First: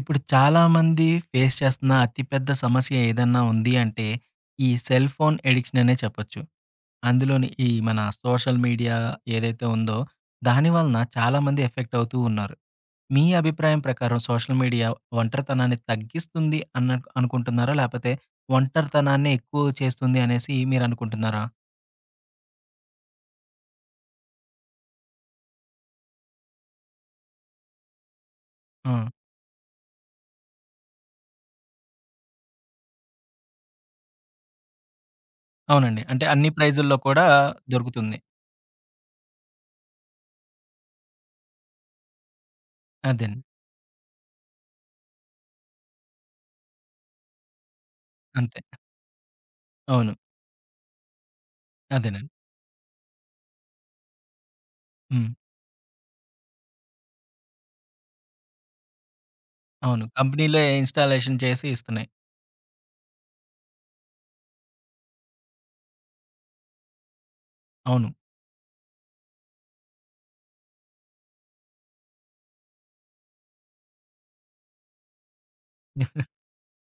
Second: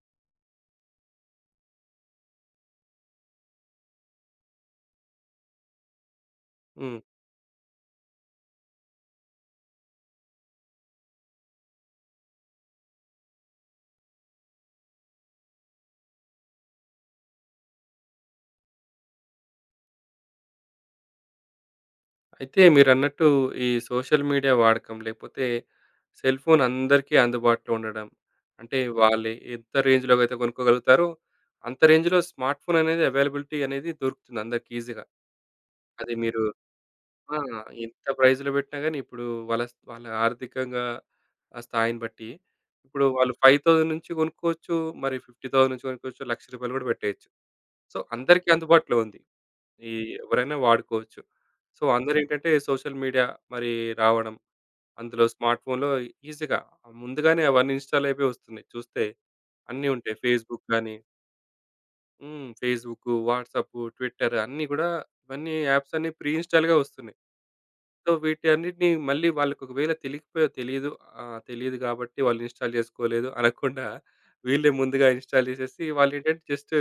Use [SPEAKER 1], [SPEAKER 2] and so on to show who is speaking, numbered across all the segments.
[SPEAKER 1] ఇప్పుడు చాలామంది ఫేస్ చేస్తున్న అతిపెద్ద సమస్య ఏదన్నా ఉంది అంటే, ఈ సెల్ ఫోన్ ఎడిక్షన్ అనే చెప్పొచ్చు.
[SPEAKER 2] హ్మ్.
[SPEAKER 1] అందులోని ఈ మన సోషల్ మీడియా ఏదైతే ఉందో, దాని వలన చాలామంది ఎఫెక్ట్ అవుతూ ఉన్నారు. మీ అభిప్రాయం ప్రకారం సోషల్ మీడియా ఒంటరితనాన్ని తగ్గిస్తుంది అన్న అనుకుంటున్నారా? లేపోతే ఒంటరితనాన్ని ఎక్కువ చేస్తుంది అనేసి మీరనుకుంటున్నారా?
[SPEAKER 2] అయితే మీరన్నట్టు ఈ సోషల్ మీడియా వాడకం లేకపోతే సెల్ ఫోన్ అందరికీ అందుబాటులో ఉండడం. అంటే
[SPEAKER 1] హ్మ్.
[SPEAKER 2] వాళ్ళు ఎంత రేంజ్‌లోకైతే కొనుక్కోగలుగుతారో అంత రేంజ్‌లో స్మార్ట్ ఫోన్ అనేది అవైలబిలిటీ అనేది దొరుకుతుంది అందరికి ఈజీగా.
[SPEAKER 1] అవునండి.
[SPEAKER 2] అది
[SPEAKER 1] అంటే
[SPEAKER 2] మీరు
[SPEAKER 1] అన్ని ప్రైజుల్లో కూడా
[SPEAKER 2] ఆ! ఎంత
[SPEAKER 1] దొరుకుతుంది.
[SPEAKER 2] ప్రైస్‌లో పెట్టినా గాని ఇప్పుడు వాళ్ళ ఆర్థికంగా ఆ స్థాయిని బట్టి ఇప్పుడు వాళ్ళు
[SPEAKER 1] అదేనండి.
[SPEAKER 2] 5,000 నుంచి కొనుక్కోవచ్చు. మరి 50,000 నుంచి కొనుక్కోవచ్చు. రూ. 1,00,000 కూడా పెట్టేయొచ్చు. సో అందరికీ
[SPEAKER 1] అంతే.
[SPEAKER 2] అందుబాటులో ఉంది. ఈ
[SPEAKER 1] అవును.
[SPEAKER 2] ఎవరైనా వాడుకోవచ్చు. సో,
[SPEAKER 1] అదేనండి.
[SPEAKER 2] అందరేంటంటే సోషల్ మీడియా మరి రావడం, అందులో
[SPEAKER 1] హ్మ్.
[SPEAKER 2] స్మార్ట్ ఫోన్‌లో ఈజీగా ముందుగానే అవన్నీ ఇన్‌స్టాల్ అయిపోయి వస్తున్నాయి చూస్తే. అన్నీ
[SPEAKER 1] అవును.
[SPEAKER 2] ఉంటాయి.
[SPEAKER 1] కంపెనీలే
[SPEAKER 2] ఫేస్‌బుక్ గాని
[SPEAKER 1] ఇన్‌స్టాలేషన్ చేసి ఇస్తున్నాయి.
[SPEAKER 2] హ్మ్. ఫేస్‌బుక్, వాట్సాప్, ట్విట్టర్ అన్నీ గూడా ఇవన్నీ యాప్స్ అన్నీ ప్రీ ఇన్‌స్టాల్‌గా వస్తున్నాయి.
[SPEAKER 1] అవును.
[SPEAKER 2] సో, వీటన్నిటిని మళ్ళీ వాళ్ళకి ఒకవేళ తెలీదు గాబట్టి వాళ్ళు ఇన్‌స్టాల్ చేసుకోలేదు అనకుండా వీళ్ళే ముందుగా ఇన్‌స్టాల్ చేసేసి వాళ్ళేంటంటే జస్ట్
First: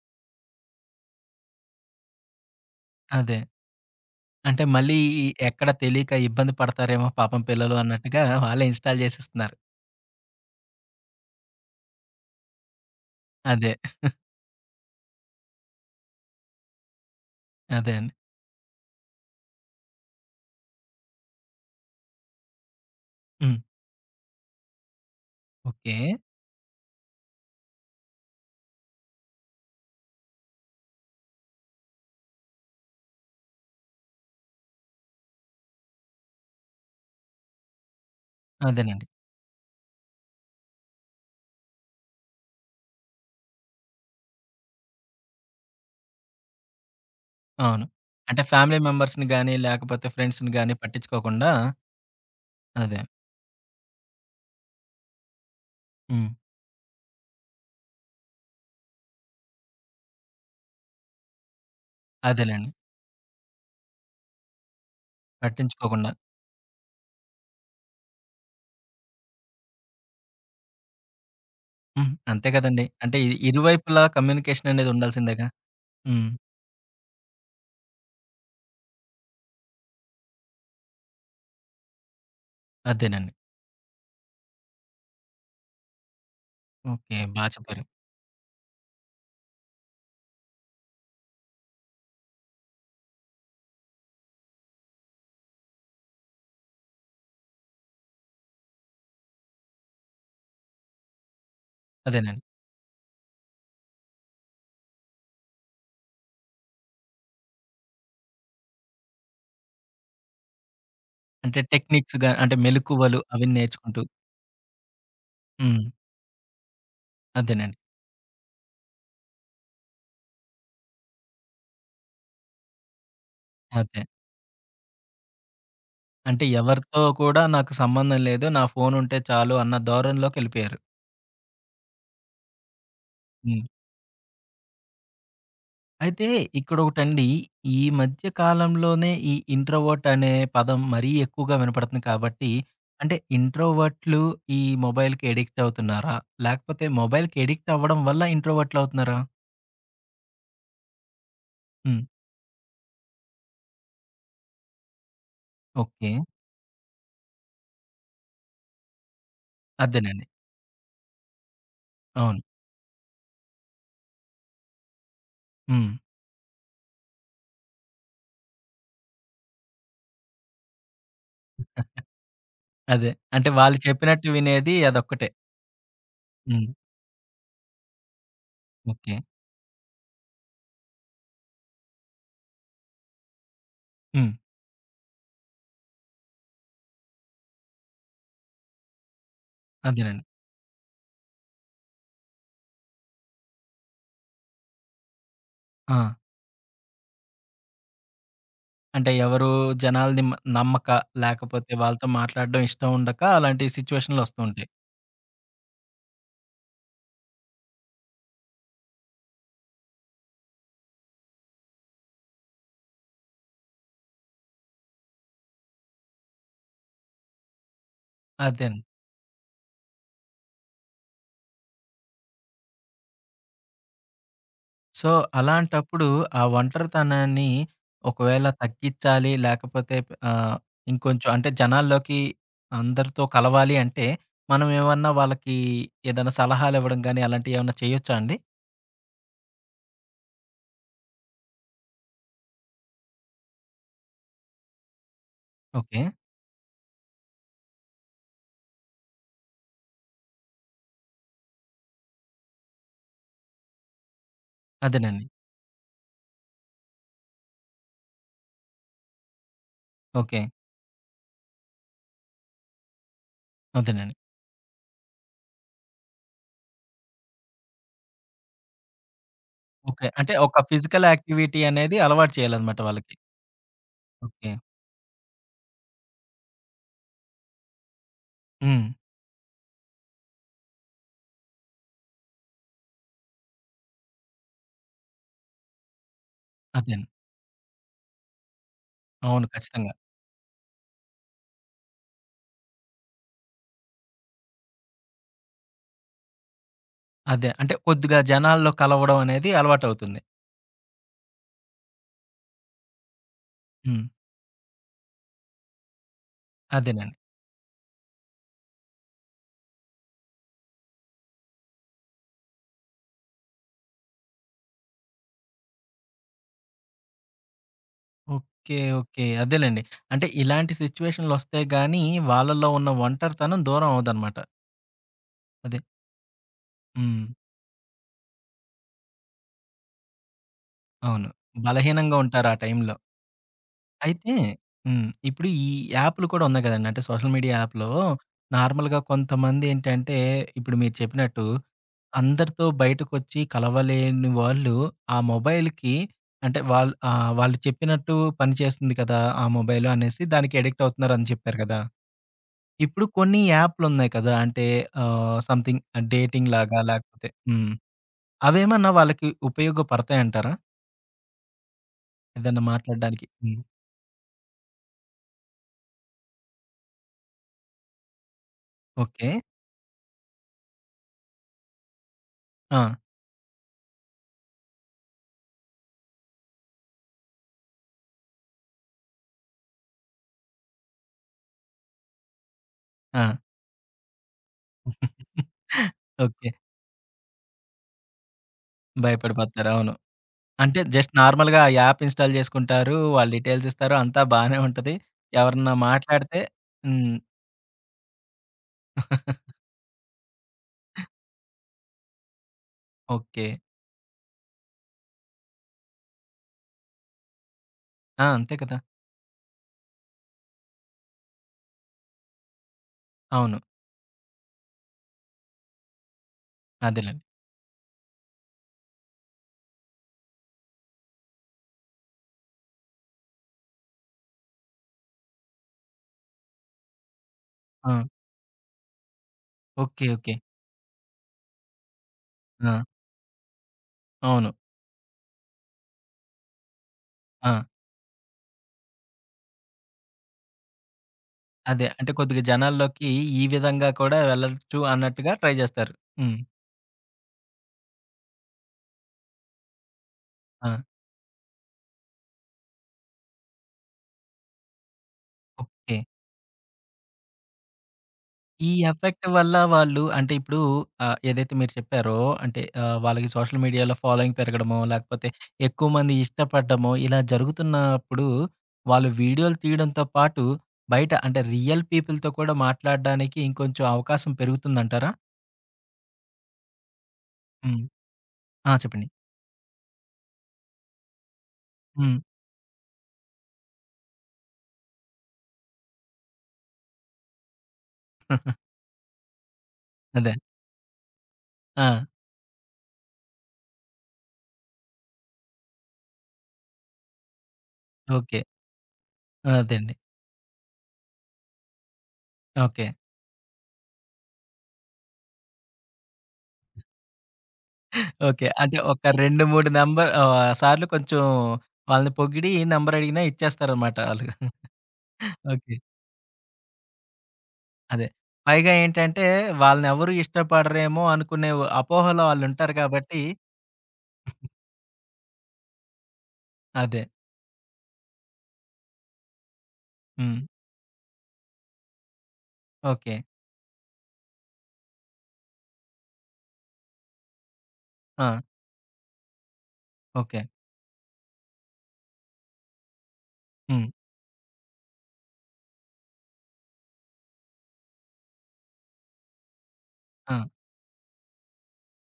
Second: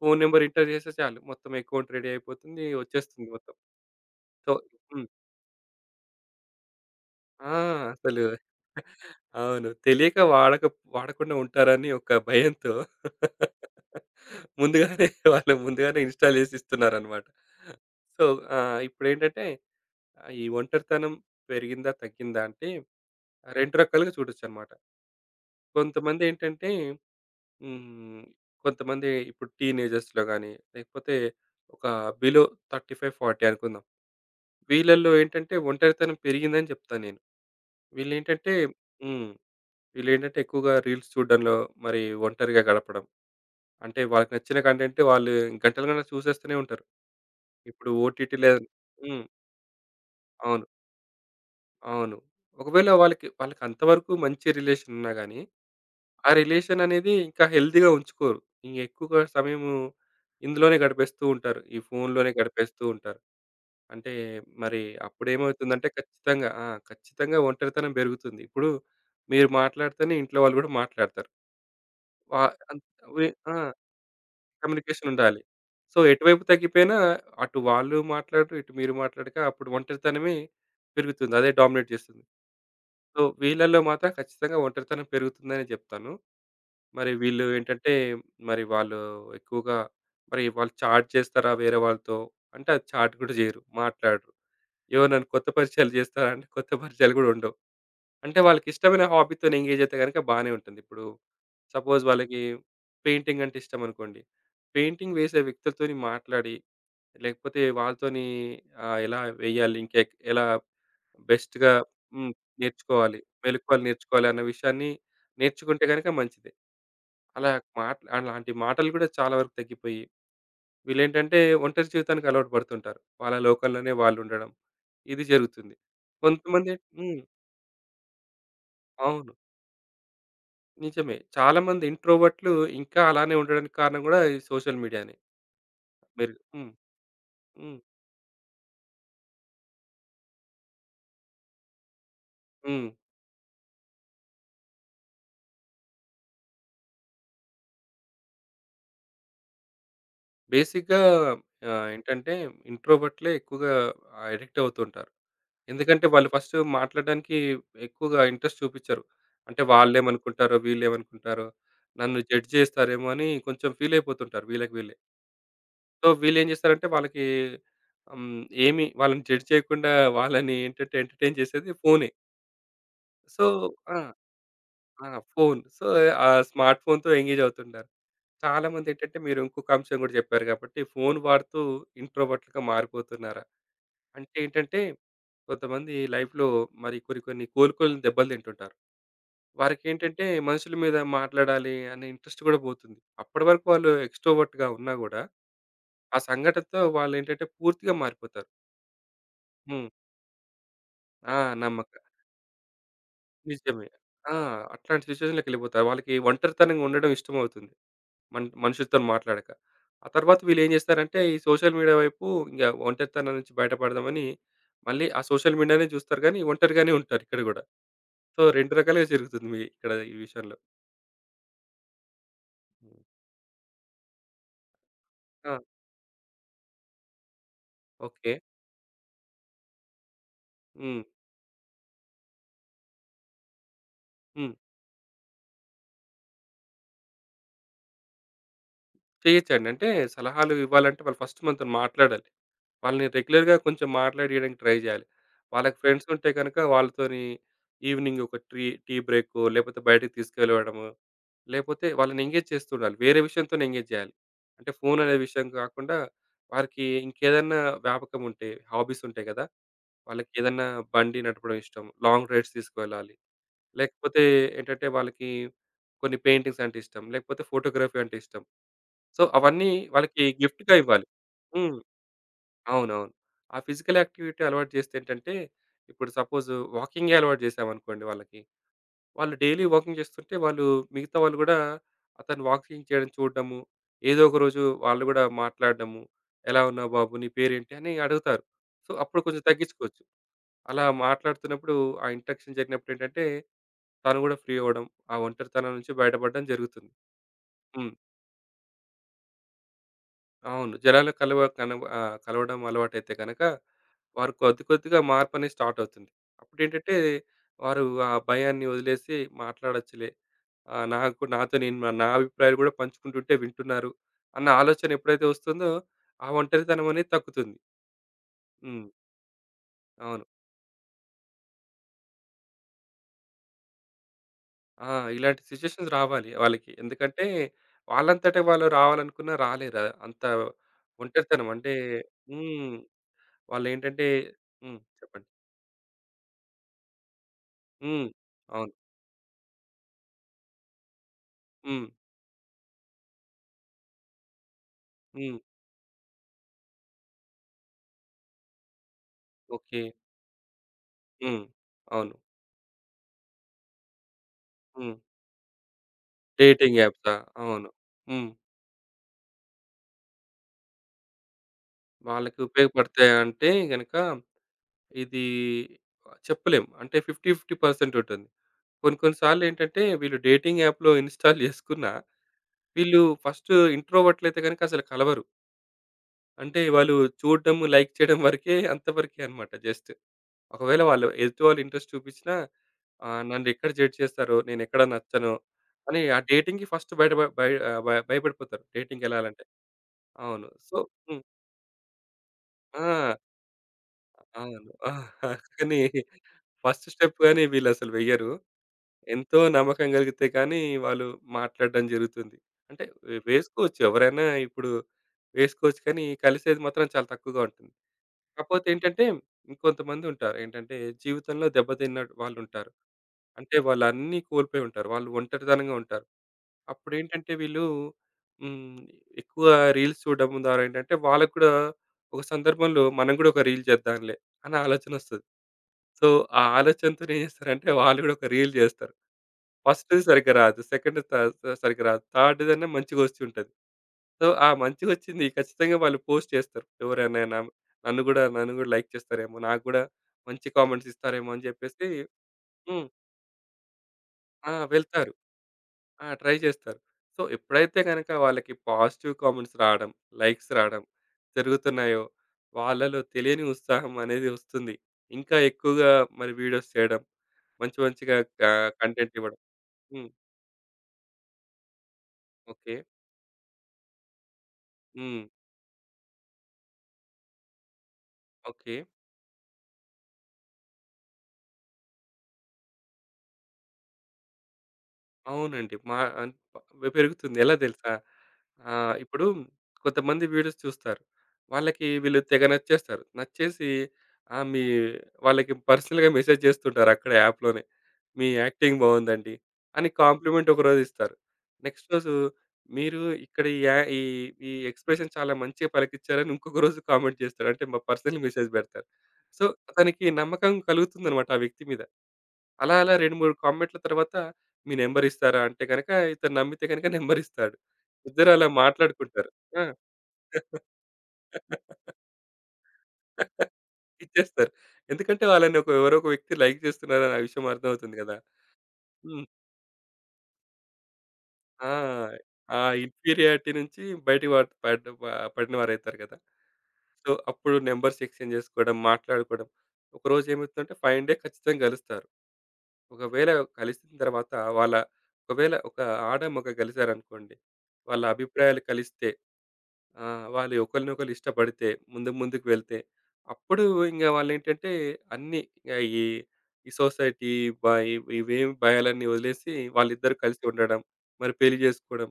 [SPEAKER 2] ఫోను నంబర్ ఎంటర్ చేస్తే చాలు మొత్తం అకౌంట్ రెడీ అయిపోతుంది. వచ్చేస్తుంది
[SPEAKER 1] అదే.
[SPEAKER 2] మొత్తం. సో
[SPEAKER 1] అంటే మళ్ళీ
[SPEAKER 2] హ్మ్.
[SPEAKER 1] ఎక్కడ తెలియక ఇబ్బంది పడతారేమో పాపం
[SPEAKER 2] ఆ!
[SPEAKER 1] పిల్లలు
[SPEAKER 2] అసలు
[SPEAKER 1] అన్నట్టుగా వాళ్ళే ఇన్‌స్టాల్ చేసిస్తున్నారు.
[SPEAKER 2] అవును. తెలియక వాడక వాడకుండా ఉంటారని ఒక భయంతో
[SPEAKER 1] అదే.
[SPEAKER 2] ముందుగానే వాళ్ళు ముందుగానే ఇన్‌స్టాల్ చేసి ఇస్తున్నారన్నమాట.
[SPEAKER 1] అదే అండి.
[SPEAKER 2] సో, ఇప్పుడేంటంటే ఈ ఒంటరితనం పెరిగిందా? తగ్గిందా? అంటే
[SPEAKER 1] హ్మ్.
[SPEAKER 2] 2 రకాలుగా చూడొచ్చన్నమాట.
[SPEAKER 1] ఓకే.
[SPEAKER 2] కొంతమందేంటంటే హ్మ్. కొంతమంది ఇప్పుడు టీనేజర్స్‌లో గాని, లేకపోతే ఒక బిలో 35, 40 అనుకుందాం. వీళ్ళలో ఏంటంటే ఒంటరితనం పెరిగిందని చెప్తాను నేను. వీళ్ళేంటంటే
[SPEAKER 1] అదేనండి.
[SPEAKER 2] హ్మ్. వీళ్ళేంటంటే ఎక్కువగా రీల్స్ చూడడంలో, మరి ఒంటరిగా గడపడం. అంటే వాళ్ళకి నచ్చిన కంటెంట్ వాళ్ళు గంటలు గణన చూసేస్తూనే ఉంటారు.
[SPEAKER 1] అవును.
[SPEAKER 2] ఇప్పుడు
[SPEAKER 1] అంటే
[SPEAKER 2] ఓటీటీ‌లో
[SPEAKER 1] ఫ్యామిలీ
[SPEAKER 2] హ్మ్.
[SPEAKER 1] మెంబర్స్‌ని గాని, లేకపోతే ఫ్రెండ్స్‌ని
[SPEAKER 2] అవును.
[SPEAKER 1] గాని పట్టించుకోకుండా
[SPEAKER 2] అవును. ఒకవేళ
[SPEAKER 1] అదే.
[SPEAKER 2] వాళ్ళకి వాళ్ళకి అంతవరకు మంచి రిలేషన్ ఉన్నా గాని,
[SPEAKER 1] హ్మ్.
[SPEAKER 2] ఆ రిలేషన్ అనేది ఇంకా హెల్తీగా ఉంచుకోరు. ఇంక ఎక్కువగా సమయము ఇందులోనే గడిపేస్తూ ఉంటారు. ఈ ఫోన్‌లోనే
[SPEAKER 1] అదేలెండి.
[SPEAKER 2] గడిపేస్తూ ఉంటారు. అంటే మరి అప్పుడేమవుతుందంటే
[SPEAKER 1] పట్టించుకోకుండా.
[SPEAKER 2] ఖచ్చితంగా ఆ! ఖచ్చితంగా ఒంటరితనం పెరుగుతుంది. ఇప్పుడు మీరు మాట్లాడితేనే ఇంట్లో వాళ్ళు కూడా మాట్లాడతారు.
[SPEAKER 1] హ్మ్.
[SPEAKER 2] వా
[SPEAKER 1] అంతే
[SPEAKER 2] అన్
[SPEAKER 1] కదండీ. అంటే
[SPEAKER 2] వే
[SPEAKER 1] ఇ
[SPEAKER 2] ఆ!
[SPEAKER 1] ఇరువైపులా కమ్యూనికేషన్ అనేది
[SPEAKER 2] కమ్యూనికేషన్ ఉండాలి.
[SPEAKER 1] ఉండాల్సిందేగా.
[SPEAKER 2] సో,
[SPEAKER 1] హ్మ్.
[SPEAKER 2] ఎటువైపు తగ్గిపోయినా అటు వాళ్ళు మాట్లాడరు, ఇటు మీరు మాట్లాడక అప్పుడు ఒంటరితనమే పెరుగుతుంది. అదే డామినేట్ చేస్తుంది. సో,
[SPEAKER 1] అదేనండి.
[SPEAKER 2] వీళ్ళలో మాత్రం ఖచ్చితంగా ఒంటరితనం పెరుగుతుందనే జెప్తాను. మరి
[SPEAKER 1] ఓకే. బా
[SPEAKER 2] వీళ్ళు
[SPEAKER 1] చెప్పారు.
[SPEAKER 2] ఏంటంటే మరి వాళ్ళు ఎక్కువగా మరి వాళ్ళు చాట్ చేస్తారా వేరే వాళ్ళతో? అంటే అది చాట్ గూడా జేయరు. మాట్లాడరు. ఏవన్నా కొత్త పరిచయాలు జేస్తారా? అంటే కొత్త పరిచయాలు గూడా ఉండవు. అంటే వాళ్ళకిష్టమైన హాబీతోని ఎంగేజ్ అయితే గనుక బానే ఉంటుంది. ఇప్పుడు సపోజ్ వాళ్ళకి
[SPEAKER 1] అదేనండి.
[SPEAKER 2] పెయింటింగ్ అంటే ఇష్టమనుకోండి. పెయింటింగ్ వేసే వ్యక్తులతోని మాట్లాడి, లేకపోతే వాళ్ళతోని ఎలా వేయాలి, ఇంకా ఎలా
[SPEAKER 1] అంటే
[SPEAKER 2] బెస్ట్‌గా
[SPEAKER 1] టెక్నిక్స్‌గా
[SPEAKER 2] హ్మ్.
[SPEAKER 1] అంటే
[SPEAKER 2] నేర్చుకోవాలి,
[SPEAKER 1] మెళకువలు అవి
[SPEAKER 2] మెళకువలు
[SPEAKER 1] నేర్చుకుంటూ
[SPEAKER 2] నేర్చుకోవాలి అన్న విషయాన్ని
[SPEAKER 1] హ్మ్.
[SPEAKER 2] నేర్చుకుంటే గనుక మంచిదే. అలా
[SPEAKER 1] అదేనండి.
[SPEAKER 2] అలాంటి మాటలు గూడా చాలా వరకు తగ్గిపోయి, వీళ్ళేంటంటే ఒంటరి జీవితానికి అలవాటు పడుతుంటారు. వాళ్ళ లోకంలోనే
[SPEAKER 1] అదే.
[SPEAKER 2] వాళ్ళుండడం, ఇది జరుగుతుంది.
[SPEAKER 1] అంటే
[SPEAKER 2] కొంతమంది
[SPEAKER 1] ఎవరితో
[SPEAKER 2] హ్మ్.
[SPEAKER 1] కూడా నాకు సంబంధం లేదు. నా ఫోను ఉంటే
[SPEAKER 2] అవును.
[SPEAKER 1] చాలు అన్న ధోరణిలోకెళ్ళిపోయారు.
[SPEAKER 2] నిజమే. చాలామంది ఇంట్రోవర్ట్‌లు ఇంకా అలానే
[SPEAKER 1] హ్మ్.
[SPEAKER 2] ఉండడానికి కారణం గూడా ఈ సోషల్ మీడియానే.
[SPEAKER 1] అయితే
[SPEAKER 2] మీరు హ్మ్.
[SPEAKER 1] ఇక్కడొకటండి.
[SPEAKER 2] హ్మ్.
[SPEAKER 1] ఈ మధ్య కాలంలోనే ఈ ఇంట్రోవర్ట్ అనే పదం మరీ ఎక్కువగా వినపడుతుంది కాబట్టి,
[SPEAKER 2] హ్మ్.
[SPEAKER 1] అంటే ఇంట్రోవర్ట్‌లు ఈ మొబైల్‌కి అడిక్ట్ అవుతున్నారా? లేకపోతే మొబైల్‌కి అడిక్ట్ అవ్వడం వల్ల ఇంట్రోవర్ట్‌లు అవుతున్నారా?
[SPEAKER 2] బేసిక్‌గా
[SPEAKER 1] హ్మ్.
[SPEAKER 2] ఏంటంటే ఇంట్రోవర్ట్‌లే ఎక్కువగా అడిక్ట్ అవుతుంటారు. ఎందుకంటే
[SPEAKER 1] ఓకే.
[SPEAKER 2] వాళ్ళు ఫస్ట్ మాట్లాడడానికి ఎక్కువగా ఇంట్రెస్ట్ చూపిచ్చరు. అంటే
[SPEAKER 1] అదేనండి.
[SPEAKER 2] వాళ్ళేమనుకుంటారో, వీళ్ళేమనుకుంటారో, నన్ను
[SPEAKER 1] అవును.
[SPEAKER 2] జడ్జ్ జేస్తారేమో అని కొంచెం ఫీల్ అయిపోతుంటారు వీళ్ళకి వీళ్ళే.
[SPEAKER 1] హ్మ్.
[SPEAKER 2] సో, వీళ్ళేం జేస్తారంటే వాళ్ళకి హ్మ్. ఏమి వాళ్ళని జడ్జ్ చేయకుండా వాళ్ళని ఏంటంటే ఎంటర్‌టైన్ చేసేది ఫోనే.
[SPEAKER 1] అదే.
[SPEAKER 2] సో
[SPEAKER 1] అంటే వాళ్ళు
[SPEAKER 2] ఆ!
[SPEAKER 1] చెప్పినట్టు వినేది
[SPEAKER 2] ఆ!
[SPEAKER 1] అదొక్కటే.
[SPEAKER 2] ఫోన్. సో, ఆ
[SPEAKER 1] హ్మ్.
[SPEAKER 2] స్మార్ట్ ఫోన్‌తో ఎంగేజ్ అవుతుంటారు. చాలామంది
[SPEAKER 1] ఓకే.
[SPEAKER 2] ఏంటంటే మీరు ఇంకొక అంశం గూడా చెప్పారు గాబట్టి, ఫోన్ వాడుతూ ఇంట్రోవర్ట్‌లుగా మారిపోతున్నారా?
[SPEAKER 1] హ్మ్.
[SPEAKER 2] అంటే ఏంటంటే, కొంతమంది లైఫ్‌లో మరి కొన్ని కొన్ని కోలుకోలేని దెబ్బలు తింటుంటారు.
[SPEAKER 1] అదేనండి.
[SPEAKER 2] వారికేంటంటే మనుషుల మీద మాట్లాడాలి అనే ఇంట్రెస్ట్ గూడా పోతుంది. అప్పటి వరకు వాళ్ళు ఎక్స్‌ట్రోవర్ట్‌గా ఉన్నా గూడా,
[SPEAKER 1] ఆ!
[SPEAKER 2] ఆ సంఘటనతో వాళ్ళేంటంటే పూర్తిగా మారిపోతారు.
[SPEAKER 1] అంటే ఎవరు
[SPEAKER 2] హ్మ్.
[SPEAKER 1] జనాల్ని నమ్మక,
[SPEAKER 2] ఆ!
[SPEAKER 1] లేకపోతే
[SPEAKER 2] నమ్మక
[SPEAKER 1] వాళ్ళతో మాట్లాడడం ఇష్టం ఉండక అలాంటి
[SPEAKER 2] నిజమే.
[SPEAKER 1] సిట్యుయేషన్‌లు
[SPEAKER 2] ఆ!
[SPEAKER 1] వస్తూ ఉంటాయి.
[SPEAKER 2] అట్లాంటి సిట్యుయేషన్‌లోకెళ్ళిపోతారు. వాళ్ళకి ఒంటరితనంగా ఉండడం ఇష్టమవుతుంది. మనుషులతోని మాట్లాడక. ఆ తర్వాత వీళ్ళేం జేస్తారంటే, ఈ సోషల్ మీడియా వైపు ఇంగ ఒంటరితనం నుంచి బయటపడదామని, మళ్ళీ ఆ సోషల్ మీడియానే జూస్తారు గానీ, ఒంటరిగానే ఉంటారు ఇక్కడ గూడా. సో, 2
[SPEAKER 1] అదేనండి.
[SPEAKER 2] రకాలుగా జరుగుతుంది మీ ఇక్కడ ఈ విషయంలో.
[SPEAKER 1] సో,
[SPEAKER 2] ఆ!
[SPEAKER 1] అలాంటప్పుడు ఆ ఒంటరితనాన్ని
[SPEAKER 2] ఓకే.
[SPEAKER 1] ఒకవేళ తగ్గిచ్చాలి లేకపోతే ఆహ్,
[SPEAKER 2] హ్మ్.
[SPEAKER 1] ఇంకొంచెం అంటే జనాల్లోకి అందరితో కలవాలి అంటే
[SPEAKER 2] హ్మ్.
[SPEAKER 1] మనం ఏమన్నా వాళ్ళకి ఏదైనా సలహాలివ్వడం గాని అలాంటివి ఏమన్నా చేయొచ్చా అండి?
[SPEAKER 2] చేయొచ్చండి. అంటే సలహాలు ఇవ్వాలంటే వాళ్ళు ఫస్ట్ మనతోని మాట్లాడాలి. వాళ్ళని రెగ్యులర్‌గా కొంచెం మాట్లాడియడానికి ట్రై జేయాలి. వాళ్ళకి
[SPEAKER 1] ఓకే.
[SPEAKER 2] ఫ్రెండ్స్ ఉంటే గనక వాళ్ళతోని ఈవినింగ్ ఒక టీ బ్రేకో, లేపోతే బయటకి తీసుకెళ్ళడమో లేపోతే వాళ్ళని ఎంగేజ్ చేస్తూ ఉండాలి. వేరే విషయంతోని ఎంగేజ్ జేయాలి. అంటే ఫోన్ అనే
[SPEAKER 1] అదేనండి.
[SPEAKER 2] విషయం కాకుండా వారికి ఇంకేదన్నా వ్యాపకం ఉంటే, హాబీస్ ఉంటాయి గదా!
[SPEAKER 1] ఓకే.
[SPEAKER 2] వాళ్ళకేదన్నా బండి నడపడం ఇష్టం. లాంగ్ రైడ్స్ తీసుకువెళ్ళాలి.
[SPEAKER 1] అదేనండి.
[SPEAKER 2] లేకపోతే ఏంటంటే వాళ్ళకి కొన్ని పెయింటింగ్స్ అంటే ఇష్టం. లేకపోతే ఫోటోగ్రఫీ అంటే ఇష్టం. సో, అవన్నీ
[SPEAKER 1] ఓకే.
[SPEAKER 2] వాళ్ళకి
[SPEAKER 1] అంటే ఒక
[SPEAKER 2] గిఫ్ట్‌గా ఇవ్వాలి.
[SPEAKER 1] ఫిజికల్ యాక్టివిటీ
[SPEAKER 2] హ్మ్.
[SPEAKER 1] అనేది అలవాటు చేయాలన్నమాట
[SPEAKER 2] అవునవును.
[SPEAKER 1] వాళ్ళకి.
[SPEAKER 2] ఆ ఫిజికల్ యాక్టివిటీ
[SPEAKER 1] ఓకే.
[SPEAKER 2] అలవాటు చేస్తే ఏంటంటే, ఇప్పుడు సపోజ్ వాకింగే అలవాటు చేసామనుకోండి వాళ్ళకి.
[SPEAKER 1] హ్మ్.
[SPEAKER 2] వాళ్ళు డైలీ వాకింగ్ చేస్తుంటే వాళ్ళు మిగతా వాళ్ళు గూడా అతను వాకింగ్ చేయడం చూడడము, ఏదో ఒక రోజు వాళ్ళు గూడా మాట్లాడడము, "ఎలా ఉన్నావు
[SPEAKER 1] అదేనండి.
[SPEAKER 2] బాబు? నీ పేరేంటి?" అని అడుగుతారు. సో, అప్పుడు కొంచెం
[SPEAKER 1] అవును. ఖచ్చితంగా.
[SPEAKER 2] తగ్గించుకోవచ్చు. అలా మాట్లాడుతున్నప్పుడు ఆ ఇంటరాక్షన్ జరిగినప్పుడేంటంటే, తను గూడా ఫ్రీ అవ్వడం, ఆ ఒంటరితనం నుంచి బయటపడడం జరుగుతుంది.
[SPEAKER 1] అదే. అంటే
[SPEAKER 2] హ్మ్.
[SPEAKER 1] కొద్దిగా జనాల్లో కలవడం అనేది అలవాటవుతుంది.
[SPEAKER 2] అవును. జనాలు కలవ కనవ ఆహ్, కలవడం అలవాటైతే గనక,
[SPEAKER 1] హ్మ్.
[SPEAKER 2] వారు కొద్ది కొద్దిగా మార్పనేది స్టార్ట్ అవుతుంది. అప్పుడేంటంటే,
[SPEAKER 1] అదేనండి.
[SPEAKER 2] వారు ఆ భయాన్ని వదిలేసి మాట్లాడొచ్చులే నాకు నా అభిప్రాయాలు గూడా పంచుకుంటుంటే వింటున్నారు అన్న ఆలోచన ఎప్పుడైతే వస్తుందో, ఆ ఒంటరితనం అనేది తగ్గుతుంది.
[SPEAKER 1] ఓకే.
[SPEAKER 2] హ్మ్.
[SPEAKER 1] ఓకే. అదేలెండి.
[SPEAKER 2] అవును.
[SPEAKER 1] అంటే ఇలాంటి సిట్యుయేషన్‌లొస్తే గాని వాళ్ళలో ఉన్న ఒంటరితనం దూరం అవ్వదనమాట.
[SPEAKER 2] ఆ! ఇలాంటి
[SPEAKER 1] అదే.
[SPEAKER 2] సిట్యుయేషన్స్ రావాలి వాళ్ళకి.
[SPEAKER 1] హ్మ్.
[SPEAKER 2] ఎందుకంటే వాళ్ళంతట వాళ్ళు రావాలనుకున్నా రాలేరు. అంత
[SPEAKER 1] అవును.
[SPEAKER 2] ఒంటరితనం అంటే
[SPEAKER 1] బలహీనంగా ఉంటారు ఆ
[SPEAKER 2] హ్మ్.
[SPEAKER 1] టైంలో.
[SPEAKER 2] వాళ్ళేంటంటే
[SPEAKER 1] అయితే
[SPEAKER 2] హ్మ్.
[SPEAKER 1] హ్మ్.
[SPEAKER 2] చెప్పండి.
[SPEAKER 1] ఇప్పుడు ఈ యాప్‌లు కూడా ఉన్నాయి కదండీ. అంటే సోషల్ మీడియా యాప్‌లో
[SPEAKER 2] హ్మ్. అవును.
[SPEAKER 1] నార్మల్‌గా కొంతమంది ఏంటంటే, ఇప్పుడు మీరు చెప్పినట్టు
[SPEAKER 2] హ్మ్.
[SPEAKER 1] అందరితో బయటకొచ్చి కలవలేని వాళ్ళు ఆ
[SPEAKER 2] హ్మ్.
[SPEAKER 1] మొబైల్‌కి అంటే వాళ్ళు వాళ్ళు చెప్పినట్టు పనిచేస్తుంది కదా! ఆ
[SPEAKER 2] ఓకే.
[SPEAKER 1] మొబైల్ అనేసి దానికి అడిక్ట్ అవుతున్నారని
[SPEAKER 2] హ్మ్.
[SPEAKER 1] చెప్పారు కదా!
[SPEAKER 2] అవును.
[SPEAKER 1] ఇప్పుడు కొన్ని యాప్‌లున్నాయి కదా! అంటే
[SPEAKER 2] హ్మ్.
[SPEAKER 1] సంథింగ్ డేటింగ్
[SPEAKER 2] డేటింగ్
[SPEAKER 1] లాగా
[SPEAKER 2] యాప్సా?
[SPEAKER 1] లేకపోతే
[SPEAKER 2] అవును.
[SPEAKER 1] హ్మ్.
[SPEAKER 2] హ్మ్.
[SPEAKER 1] అవేమన్నా వాళ్ళకి ఉపయోగపడతాయంటారా?
[SPEAKER 2] వాళ్ళకి
[SPEAKER 1] ఏదన్నా మాట్లాడడానికి?
[SPEAKER 2] ఉపయోగపడతాయంటే
[SPEAKER 1] హ్మ్.
[SPEAKER 2] గనక ఇది చెప్పలేం. అంటే 50, 50% ఉంటుంది. కొన్ని కొన్ని
[SPEAKER 1] ఓకే.
[SPEAKER 2] సార్లేంటంటే వీళ్ళు డేటింగ్ యాప్‌లో ఇన్‌స్టాల్ చేసుకున్నా
[SPEAKER 1] ఆ!
[SPEAKER 2] వీళ్ళు ఫస్ట్ ఇంట్రోవర్ట్‌లయితే గనుక అసలు కలవరు. అంటే వాళ్ళు చూడడం, లైక్ చేయడం వరకే అంతవరకే అన్నమాట జస్ట్. ఒకవేళ వాళ్ళు ఎదుటి వాళ్ళు ఇంట్రెస్ట్ చూపించినా
[SPEAKER 1] ఆ!
[SPEAKER 2] నన్నెక్కడ జడ్జ్ చేస్తారో, నేనెక్కడ నచ్చనో అని ఆ
[SPEAKER 1] ఓకే.
[SPEAKER 2] డేటింగ్‌కి ఫస్ట్ బయట బ బయ ఆహ్, బ భయపడిపోతారు డేటింగ్‌కెళ్ళాలంటే.
[SPEAKER 1] భయపడిపోతారు. అవును.
[SPEAKER 2] అవును. సో
[SPEAKER 1] అంటే జస్ట్
[SPEAKER 2] హ్మ్.
[SPEAKER 1] నార్మల్‌గా ఆ యాప్ ఇన్‌స్టాల్ చేసుకుంటారు.
[SPEAKER 2] ఆ!
[SPEAKER 1] వాళ్ళు డీటెయిల్స్ ఇస్తారు. అంతా బానే
[SPEAKER 2] అవును. ఆ,
[SPEAKER 1] ఉంటది. ఎవరన్నా
[SPEAKER 2] కానీ
[SPEAKER 1] మాట్లాడితే
[SPEAKER 2] ఫస్ట్
[SPEAKER 1] హ్మ్.
[SPEAKER 2] స్టెప్ గాని వీళ్ళసలు వెయ్యరు. ఎంతో నమ్మకం కలిగితే కానీ వాళ్ళు మాట్లాడడం జరుగుతుంది. అంటే
[SPEAKER 1] ఓకే.
[SPEAKER 2] వేసుకోవచ్చు ఎవరైనా ఇప్పుడు వేసుకోవచ్చు కానీ కలిసేది మాత్రం చాలా తక్కువగా ఉంటుంది.
[SPEAKER 1] ఆ! అంతే
[SPEAKER 2] కాపోతే
[SPEAKER 1] కదా!
[SPEAKER 2] ఏంటంటే ఇంకొంతమందుంటారు. ఏంటంటే జీవితంలో దెబ్బతిన్న వాళ్ళుంటారు. అంటే
[SPEAKER 1] అవును.
[SPEAKER 2] వాళ్ళన్నీ కోల్పోయి ఉంటారు. వాళ్ళు ఒంటరితనంగా ఉంటారు.
[SPEAKER 1] అదేలెండి.
[SPEAKER 2] అప్పుడేంటంటే వీళ్ళు హ్మ్. ఎక్కువ రీల్స్ చూడడం ద్వారా ఏంటంటే వాళ్ళకి కూడా ఒక సందర్భంలో మనం కూడా ఒక రీల్ చేద్దాంలే అనే ఆలోచనొస్తది. సో, ఆ ఆలోచనతోనే ఏం చేస్తారంటే
[SPEAKER 1] ఆ!
[SPEAKER 2] వాళ్ళు కూడా ఒక రీల్ చేస్తారు. ఫస్ట్‌ది
[SPEAKER 1] ఓకే.
[SPEAKER 2] సరిగ్గా
[SPEAKER 1] ఓకే.
[SPEAKER 2] రాదు. సెకండ్ త స సరిగ్గా రాదు. థర్డ్‌దన్నా
[SPEAKER 1] ఆ!
[SPEAKER 2] మంచిగా వచ్చి ఉంటది. సో, ఆ
[SPEAKER 1] అవును.
[SPEAKER 2] మంచిగొచ్చింది ఖచ్చితంగా వాళ్ళు పోస్ట్ చేస్తారు.
[SPEAKER 1] ఆ!
[SPEAKER 2] నన్ను గూడా లైక్ చేస్తారేమో! నాకు గూడా మంచి కామెంట్స్ ఇస్తారేమో! అని
[SPEAKER 1] అదే.
[SPEAKER 2] చెప్పేసి
[SPEAKER 1] అంటే కొద్దిగా
[SPEAKER 2] హ్మ్.
[SPEAKER 1] జనాల్లోకి ఈ విధంగా కూడా
[SPEAKER 2] ఆ!
[SPEAKER 1] వెళ్ళొచ్చు
[SPEAKER 2] వెళ్తారు.
[SPEAKER 1] అన్నట్టుగా ట్రై చేస్తారు.
[SPEAKER 2] ఆ! ట్రై
[SPEAKER 1] హ్మ్.
[SPEAKER 2] చేస్తారు. సో, ఎప్పుడైతే గనక వాళ్ళకి పాజిటివ్ కామెంట్స్ రావడం, లైక్స్
[SPEAKER 1] ఆ!
[SPEAKER 2] రావడం జరుగుతున్నాయో, వాళ్ళలో తెలియని ఉత్సాహం అనేది వస్తుంది. ఇంకా ఎక్కువగా
[SPEAKER 1] ఓకే.
[SPEAKER 2] మరి వీడియోస్ చేయడం, మంచి మంచిగా
[SPEAKER 1] ఈ
[SPEAKER 2] కంటెంట్
[SPEAKER 1] ఎఫెక్ట్
[SPEAKER 2] ఇవ్వడం.
[SPEAKER 1] వల్ల వాళ్ళు
[SPEAKER 2] హ్మ్.
[SPEAKER 1] అంటే ఇప్పుడు ఏదైతే మీరు చెప్పారో అంటే
[SPEAKER 2] ఓకే.
[SPEAKER 1] వాళ్ళకి సోషల్ మీడియాలో ఫాలోయింగ్ పెరగడమో,
[SPEAKER 2] హ్మ్.
[SPEAKER 1] లేకపోతే ఎక్కువ మంది ఇష్టపడ్డమో ఇలా జరుగుతున్నప్పుడు
[SPEAKER 2] ఓకే.
[SPEAKER 1] వాళ్ళు వీడియోలు తీయడంతో పాటు బయట అంటే రియల్ పీపుల్‌తో కూడా మాట్లాడడానికి ఇంకొంచెం అవకాశం పెరుగుతుందంటారా?
[SPEAKER 2] అవునండి. మా అన్ పె పెరుగుతుంది. ఎలా
[SPEAKER 1] హ్మ్.
[SPEAKER 2] తెలుసా?
[SPEAKER 1] ఆ! చెప్పండి.
[SPEAKER 2] ఇప్పుడు కొంతమంది వీడియోస్ చూస్తారు. వాళ్ళకి
[SPEAKER 1] హ్మ్.
[SPEAKER 2] వీళ్ళు తెగ నచ్చేస్తారు. నచ్చేసి ఆహ్, మీ వాళ్ళకి పర్సనల్‌గా మెసేజ్ చేస్తుంటారు అక్కడే యాప్‌లోనే. "మీ యాక్టింగ్ బావుందండి" అని
[SPEAKER 1] అదే.
[SPEAKER 2] కాంప్లిమెంట్ ఒకరోజు ఇస్తారు. నెక్స్ట్
[SPEAKER 1] ఆ!
[SPEAKER 2] రోజు "మీరు ఇక్కడ ఈ యా ఈ ఈ ఎక్స్‌ప్రెషన్ చాలా మంచిగా పలికిచ్చారని" ఇంకొక రోజు కామెంట్ చేస్తాడు. అంటే మా పర్సనల్
[SPEAKER 1] ఓకే.
[SPEAKER 2] మెసేజ్ పెడతారు. సో,
[SPEAKER 1] అదే అండి.
[SPEAKER 2] అతనికి నమ్మకం కలుగుతుందన్నమాట ఆ వ్యక్తి మీద. అలా
[SPEAKER 1] ఓకే.
[SPEAKER 2] అలా 2, 3 కామెంట్ల తర్వాత మీ నంబర్ ఇస్తారా? అంటే గనక ఇతను నమ్మితే గనక నంబర్ ఇస్తాడు. ఇద్దరు
[SPEAKER 1] ఓకే.
[SPEAKER 2] అలా
[SPEAKER 1] అంటే ఒక
[SPEAKER 2] మాట్లాడుకుంటారు.
[SPEAKER 1] 2,
[SPEAKER 2] ఆ!
[SPEAKER 1] 3 నంబర్ సార్లు కొంచెం వాళ్ళని పొగిడి నంబర్ అడిగినా ఇచ్చేస్తారనమాట ఆళ్ళు.
[SPEAKER 2] ఇచ్చేస్తారు. ఎందుకంటే వాళ్ళని ఒక
[SPEAKER 1] ఓకే.
[SPEAKER 2] ఎవరో ఒక వ్యక్తి లైక్ చేస్తున్నారని ఆ విషయం అర్థమవుతుంది
[SPEAKER 1] అదే.
[SPEAKER 2] కదా!
[SPEAKER 1] పైగా
[SPEAKER 2] హ్మ్.
[SPEAKER 1] ఏంటంటే, వాళ్ళనెవరు ఇష్టపడరేమో అనుకునే ఓ
[SPEAKER 2] ఆ!
[SPEAKER 1] అపోహలో
[SPEAKER 2] ఆ
[SPEAKER 1] ఆళ్ళుంటారు కాబట్టి
[SPEAKER 2] ఇన్ఫీరియారిటీ నుంచి బయటికి పడ్ పడ్ ప పడినవారయితారు కదా!
[SPEAKER 1] అదే.
[SPEAKER 2] సో, అప్పుడు నంబర్స్ ఎక్స్చేంజ్ చేసుకోవడం, మాట్లాడుకోవడం. ఒకరోజు
[SPEAKER 1] హ్మ్.
[SPEAKER 2] ఏమవుతుందంటే ఫైనల్ డే ఖచ్చితంగా కలుస్తారు.
[SPEAKER 1] ఓకే.
[SPEAKER 2] ఒకవేళ కలిసిన తర్వాత వాళ్ళ ఒకవేళ ఒక ఆడ మగ కలిశారనుకోండి. వాళ్ళ
[SPEAKER 1] ఆ!
[SPEAKER 2] అభిప్రాయాలు కలిస్తే
[SPEAKER 1] ఓకే.
[SPEAKER 2] వాళ్ళు ఒకళ్ళనొకళ్ళు ఇష్టపడితే ముందుకు వెళ్తే అప్పుడు
[SPEAKER 1] హ్మ్.
[SPEAKER 2] వాళ్ళేంటంటే అన్నీ ఇంగ ఈ ఈ సొసైటీ బాయ్ ఇవేమి భయాలన్నీ వదిలేసి వాళ్ళిద్దరూ
[SPEAKER 1] ఆ!
[SPEAKER 2] కలిసి ఉండడం. మరి పెళ్లి జేసుకోవడం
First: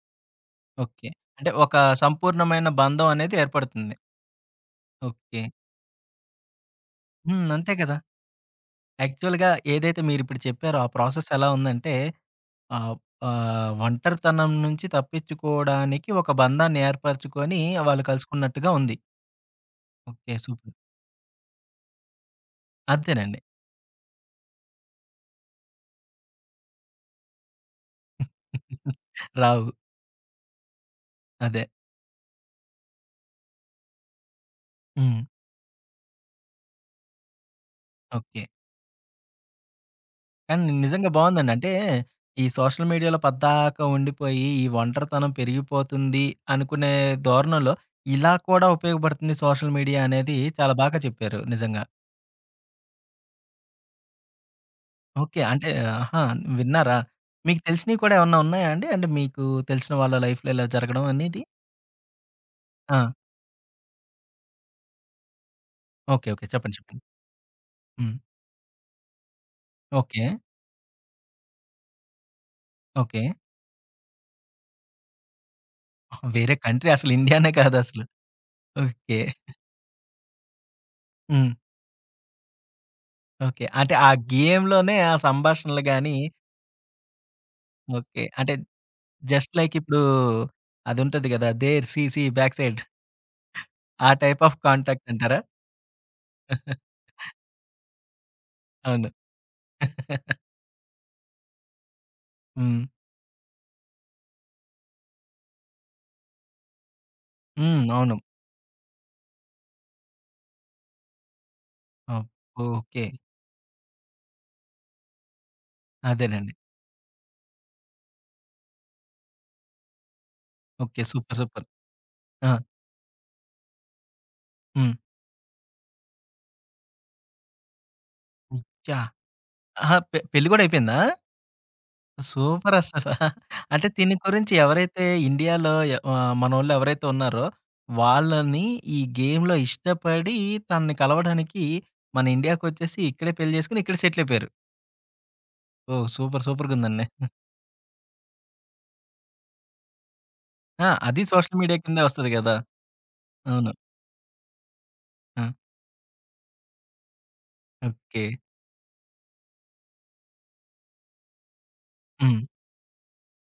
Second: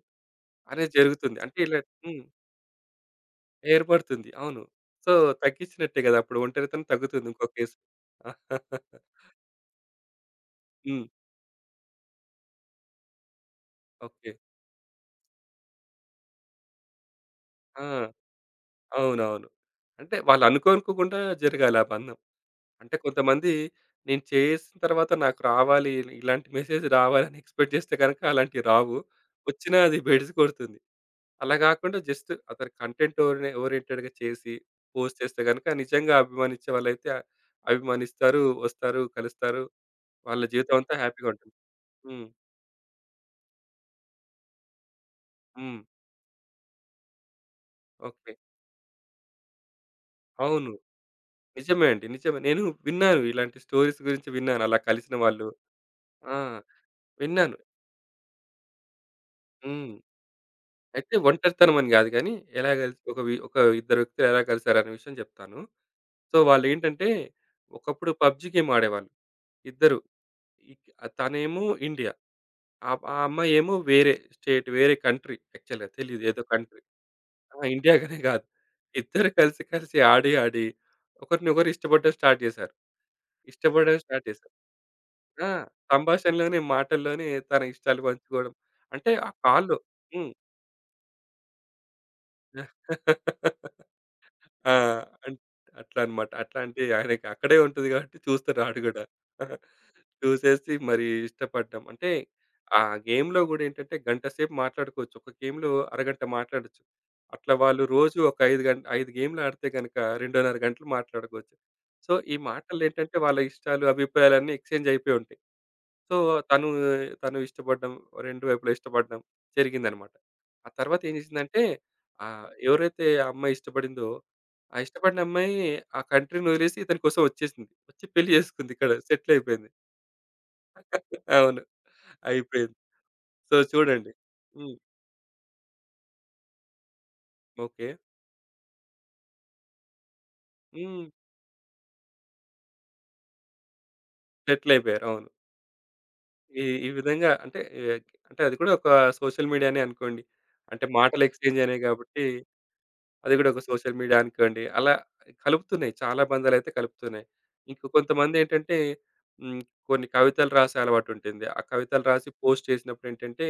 [SPEAKER 2] అనేది
[SPEAKER 1] ఓకే.
[SPEAKER 2] జరుగుతుంది.
[SPEAKER 1] అంటే
[SPEAKER 2] అంటే
[SPEAKER 1] ఒక
[SPEAKER 2] ఇలా హ్మ్.
[SPEAKER 1] సంపూర్ణమైన బంధం అనేది ఏర్పడుతుంది.
[SPEAKER 2] ఏర్పడుతుంది. అవును. So,
[SPEAKER 1] okay.
[SPEAKER 2] తగ్గించినట్టే గదా! అప్పుడు ఒంటరితనం తగ్గుతుంది ఇంకో
[SPEAKER 1] హ్మ్. అంతే
[SPEAKER 2] కేసు.
[SPEAKER 1] కదా! యాక్చువల్‌గా ఏదైతే మీరిప్పుడు చెప్పారో ఆ
[SPEAKER 2] హ్మ్.
[SPEAKER 1] ప్రాసెస్ ఎలా ఉందంటే ఆహ్,
[SPEAKER 2] ఓకే.
[SPEAKER 1] ఒంటరితనం నుంచి తప్పించుకోవడానికి ఒక బంధాన్ని ఏర్పరచుకొని
[SPEAKER 2] ఆ!
[SPEAKER 1] వాళ్ళు కలుసుకున్నట్టుగా ఉంది.
[SPEAKER 2] అవునవును. అంటే
[SPEAKER 1] ఓకే.
[SPEAKER 2] వాళ్ళు
[SPEAKER 1] సూపర్.
[SPEAKER 2] అనుకోనుకోకుండా జరగాలి ఆ బంధం. అంటే
[SPEAKER 1] అంతేనండి.
[SPEAKER 2] కొంతమంది నేను చేసిన తర్వాత నాకు రావాలి ఇలాంటి మెసేజ్ రావాలని ఎక్స్‌పెక్ట్ చేస్తే గనక అలాంటివి రావు.
[SPEAKER 1] రావు.
[SPEAKER 2] వచ్చినా అది బెడిసి కొడుతుంది. అలా
[SPEAKER 1] అదే.
[SPEAKER 2] గాకుండా జస్ట్ అతను కంటెంట్ ఓరియెంటెడ్‌గా చేసి పోస్ట్
[SPEAKER 1] హ్మ్.
[SPEAKER 2] చేస్తే గనక నిజంగా అభిమానిచ్చే
[SPEAKER 1] ఓకే.
[SPEAKER 2] అభిమానిస్తారు, వస్తారు, కలుస్తారు. వాళ్ళ
[SPEAKER 1] కానీ
[SPEAKER 2] జీవితం అంతా
[SPEAKER 1] నిజంగా
[SPEAKER 2] హ్యాపీగా
[SPEAKER 1] బావుందండి.
[SPEAKER 2] ఉంటుంది.
[SPEAKER 1] అంటే,
[SPEAKER 2] హ్మ్.
[SPEAKER 1] ఈ సోషల్ మీడియాలో పద్దాకా ఉండిపోయి, ఈ ఒంటరితనం
[SPEAKER 2] హ్మ్.
[SPEAKER 1] పెరిగిపోతుంది అనుకునే ధోరణిలో,
[SPEAKER 2] ఓకే.
[SPEAKER 1] ఇలా కూడా ఉపయోగపడుతుంది సోషల్ మీడియా అనేది
[SPEAKER 2] అవును.
[SPEAKER 1] చాలా బాగా చెప్పారు నిజంగా.
[SPEAKER 2] నిజమే అండి. నిజమే. నేను విన్నాను ఇలాంటి స్టోరీస్ గురించి విన్నాను అలా కలిసిన
[SPEAKER 1] ఓకే.
[SPEAKER 2] వాళ్ళు.
[SPEAKER 1] అంటే ఆహా!
[SPEAKER 2] ఆ!
[SPEAKER 1] విన్నారా?
[SPEAKER 2] విన్నాను.
[SPEAKER 1] మీకు తెలిసినవి కూడా ఏమన్నా ఉన్నాయా అండి? అంటే మీకు
[SPEAKER 2] హ్మ్.
[SPEAKER 1] తెలిసిన వాళ్ళ లైఫ్‌లో ఇలా జరగడం
[SPEAKER 2] అయితే
[SPEAKER 1] అనేది?
[SPEAKER 2] ఒంటరితనం అని గాదు గానీ, ఎలా కలిసి
[SPEAKER 1] ఆ!
[SPEAKER 2] ఒక వి ఒక ఇద్దరు వ్యక్తులు ఎలా కలిసారనే విషయం జెప్తాను.
[SPEAKER 1] ఓకే.
[SPEAKER 2] So,
[SPEAKER 1] okay. చెప్పండి. చెప్పండి.
[SPEAKER 2] వాళ్ళేంటంటే, ఒకప్పుడు
[SPEAKER 1] హ్మ్.
[SPEAKER 2] పబ్‌జీ గేమ్ ఆడేవాళ్ళు ఇద్దరు.
[SPEAKER 1] ఓకే.
[SPEAKER 2] ఇక్ తనేమో ఇండియా. ఆ
[SPEAKER 1] ఓకే.
[SPEAKER 2] అమ్మాయేమో వేరే స్టేట్, వేరే కంట్రీ యాక్చువల్‌గా తెలీదు. ఏదో
[SPEAKER 1] వేరే
[SPEAKER 2] కంట్రీ.
[SPEAKER 1] కంట్రీ అసలు ఇండియానే
[SPEAKER 2] ఆ! ఇండియా
[SPEAKER 1] కాదసలు.
[SPEAKER 2] గానే గాదు.
[SPEAKER 1] ఓకే.
[SPEAKER 2] ఇద్దరు కలిసి కలిసి ఆడి
[SPEAKER 1] హ్మ్.
[SPEAKER 2] ఒకరినొకరు ఇష్టపడడం స్టార్ట్ జేశారు.
[SPEAKER 1] ఓకే. అంటే
[SPEAKER 2] ఇష్టపడడం
[SPEAKER 1] ఆ
[SPEAKER 2] స్టార్ట్ జేశారు.
[SPEAKER 1] గేమ్‌లోనే ఆ
[SPEAKER 2] ఆ!
[SPEAKER 1] సంభాషణలు గాని
[SPEAKER 2] సంభాషణలోనే, మాటల్లోనే తన ఇష్టాలు
[SPEAKER 1] ఓకే.
[SPEAKER 2] పంచుకోవడం.
[SPEAKER 1] అంటే
[SPEAKER 2] అంటే ఆ
[SPEAKER 1] జస్ట్ లైక్
[SPEAKER 2] కాల్‌లో
[SPEAKER 1] ఇప్పుడు
[SPEAKER 2] హ్మ్.
[SPEAKER 1] అదుంటది గదా! దేర్ సీసీ బ్యాక్ సైడ్ ఆ టైప్ ఆఫ్
[SPEAKER 2] ఆ!
[SPEAKER 1] కాంటాక్ట్
[SPEAKER 2] అంట్
[SPEAKER 1] అంటారా?
[SPEAKER 2] అట్లా అన్నమాట. అట్లా అంటే ఆయనకి అక్కడే ఉంటది కాబట్టి చూస్తాడు ఆడు గూడా.
[SPEAKER 1] అవును.
[SPEAKER 2] చూసేసి మరి ఇష్టపడ్డాం. అంటే ఆ
[SPEAKER 1] హ్మ్.
[SPEAKER 2] గేమ్‌లో గూడా ఏంటంటే గంట సేపు మాట్లాడుకోవచ్చు. ఒక గేమ్‌లో అరగంట మాట్లాడొచ్చు. అట్లా వాళ్ళు
[SPEAKER 1] హ్మ్. అవును.
[SPEAKER 2] రోజు ఒక 5 గంట 5 గేమ్‌లు ఆడితే గనక 2:30 గంటలు మాట్లాడుకోవచ్చు. సో,
[SPEAKER 1] అవును.
[SPEAKER 2] ఈ మాటల్లో
[SPEAKER 1] ఓకే.
[SPEAKER 2] ఏంటంటే వాళ్ళ ఇష్టాలు, అభిప్రాయాలన్నీ ఎక్స్‌చేంజ్ అయిపోయి ఉంటాయి. సో,
[SPEAKER 1] అదేనండి.
[SPEAKER 2] తను తను ఇష్టపడడం, రెండు వైపులా ఇష్టపడడం జరిగిందనమాట. ఆ తర్వాత
[SPEAKER 1] ఓకే.
[SPEAKER 2] ఏం
[SPEAKER 1] సూపర్.
[SPEAKER 2] చేసిందంటే
[SPEAKER 1] సూపర్. ఆ!
[SPEAKER 2] ఎవరైతే ఆ అమ్మాయి ఇష్టపడిందో, ఆ
[SPEAKER 1] హ్మ్.
[SPEAKER 2] ఇష్టపడిన అమ్మాయి ఆ కంట్రీని వదిలేసి ఇతని కోసం వచ్చేసింది. వచ్చి పెళ్లి చేసుకుంది ఇక్కడ
[SPEAKER 1] యాహ్!
[SPEAKER 2] సెటిల్ అయిపోయింది.
[SPEAKER 1] ఆహా! పెళ్లి గూడా అయిపోయిందా?
[SPEAKER 2] అవును. అయిపోయింది.
[SPEAKER 1] సూపర్ అసలా.
[SPEAKER 2] సో,
[SPEAKER 1] అంటే
[SPEAKER 2] చూడండి.
[SPEAKER 1] దీని గురించి
[SPEAKER 2] హ్మ్.
[SPEAKER 1] ఎవరైతే ఇండియాలో మనోళ్ళు ఎవరైతే ఉన్నారో
[SPEAKER 2] ఓకే.
[SPEAKER 1] వాళ్ళని ఈ గేమ్‌లో ఇష్టపడి తనని
[SPEAKER 2] హ్మ్.
[SPEAKER 1] కలవడానికి మన ఇండియాకొచ్చేసి ఇక్కడే పెళ్లి జేసుకొని, ఇక్కడే సెటిల్ అయిపోయారు.
[SPEAKER 2] సెటిల్ అయిపోయారు. అవును.
[SPEAKER 1] ఓహ్! సూపర్
[SPEAKER 2] ఈ ఈ
[SPEAKER 1] సూపర్‌గుందండి.
[SPEAKER 2] విధంగా అంటే, అంటే అది కూడా ఒక సోషల్ మీడియానే అనుకోండి. అంటే
[SPEAKER 1] ఆ!
[SPEAKER 2] మాటల
[SPEAKER 1] అది
[SPEAKER 2] ఎక్స్చేంజ్
[SPEAKER 1] సోషల్
[SPEAKER 2] అనే
[SPEAKER 1] మీడియా కిందే
[SPEAKER 2] కాబట్టి
[SPEAKER 1] వస్తది గదా!
[SPEAKER 2] అది కూడా ఒక
[SPEAKER 1] అవును.
[SPEAKER 2] సోషల్ మీడియా అనుకోండి. అలా
[SPEAKER 1] ఆ!
[SPEAKER 2] కలుపుతున్నాయి. చాలా బంధాలైతే కలుపుతున్నాయి. ఇంక
[SPEAKER 1] ఓకే.
[SPEAKER 2] కొంతమందేంటంటే హ్మ్. కొన్ని కవితలు రాసే అలవాటుంటుంది. ఆ కవితలు రాసి
[SPEAKER 1] హ్మ్.
[SPEAKER 2] పోస్ట్ చేసినప్పుడేంటంటే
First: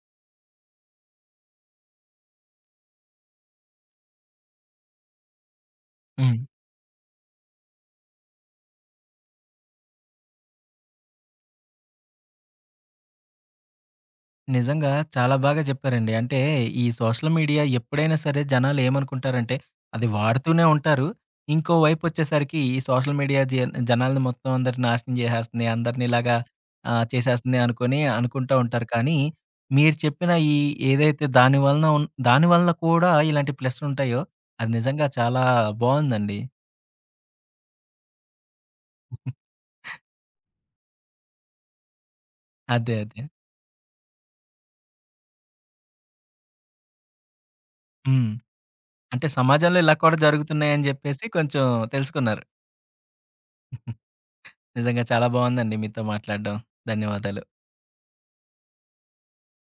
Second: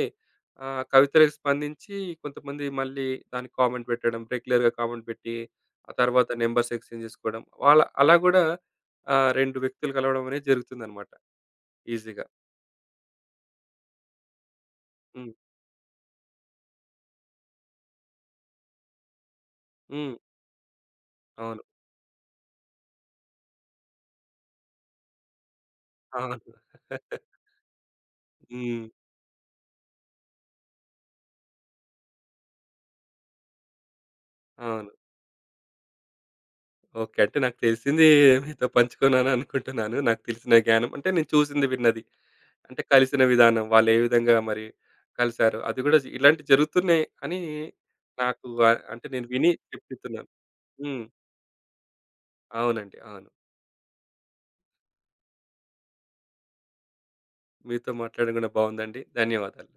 [SPEAKER 2] కవితలకు స్పందించి కొంతమంది మళ్ళీ దానికి కామెంట్ పెట్టడం. రెగ్యులర్‌గా కామెంట్ పెట్టి, ఆ తర్వాత
[SPEAKER 1] హ్మ్.
[SPEAKER 2] నంబర్స్ ఎక్స్చేంజ్ చేసుకోవడం. వాళ్ళ అలా కూడా 2 వ్యక్తులు కలవడం అనేది జరుగుతుందన్నమాట ఈజీగా.
[SPEAKER 1] నిజంగా
[SPEAKER 2] హ్మ్.
[SPEAKER 1] చాలా బాగా చెప్పారండి. అంటే ఈ సోషల్ మీడియా ఎప్పుడైనా సరే జనాలు ఏమనుకుంటారంటే అది
[SPEAKER 2] హ్మ్.
[SPEAKER 1] వాడుతూనే ఉంటారు.
[SPEAKER 2] అవును.
[SPEAKER 1] ఇంకో వైపొచ్చేసరికి ఈ సోషల్ మీడియా జనాల్ని మొత్తం అందరిని నాశనం జేసేస్తుంది. అందరిని ఇలాగా
[SPEAKER 2] అవును.
[SPEAKER 1] చేసేస్తుంది అనుకోని అనుకుంటా
[SPEAKER 2] హ్మ్.
[SPEAKER 1] ఉంటారు. కానీ మీరు చెప్పిన ఈ ఏదైతే దాని వలన దాని వలన కూడా ఇలాంటి ప్లస్సులుంటాయో అది
[SPEAKER 2] అవును.
[SPEAKER 1] నిజంగా చాలా బావుందండి.
[SPEAKER 2] ఓకే. అంటే నాకు తెలిసింది మీతో పంచుకున్నాను అనుకుంటున్నాను. నాకు తెలిసిన జ్ఞానం అంటే నేను చూసింది, విన్నది. అంటే
[SPEAKER 1] అదే. అదే.
[SPEAKER 2] కలిసిన విధానం వాళ్ళు ఏ విధంగా మరి కలిసారు. అది కూడా ఇలాంటివి జరుగుతున్నాయి అని
[SPEAKER 1] హ్మ్.
[SPEAKER 2] నాకు అంటే నేను
[SPEAKER 1] అంటే
[SPEAKER 2] విని
[SPEAKER 1] సమాజంలో ఇలా కూడా
[SPEAKER 2] చెప్తున్నాను.
[SPEAKER 1] జరుగుతున్నాయని
[SPEAKER 2] హ్మ్.
[SPEAKER 1] జెప్పేసి కొంచెం తెలుసుకున్నారు.
[SPEAKER 2] అవునండి. అవును.
[SPEAKER 1] నిజంగా చాలా బావుందండి మీతో మాట్లాడడం. ధన్యవాదాలు.
[SPEAKER 2] మీతో మాట్లాడడం కూడా బాగుందండి. ధన్యవాదాలు.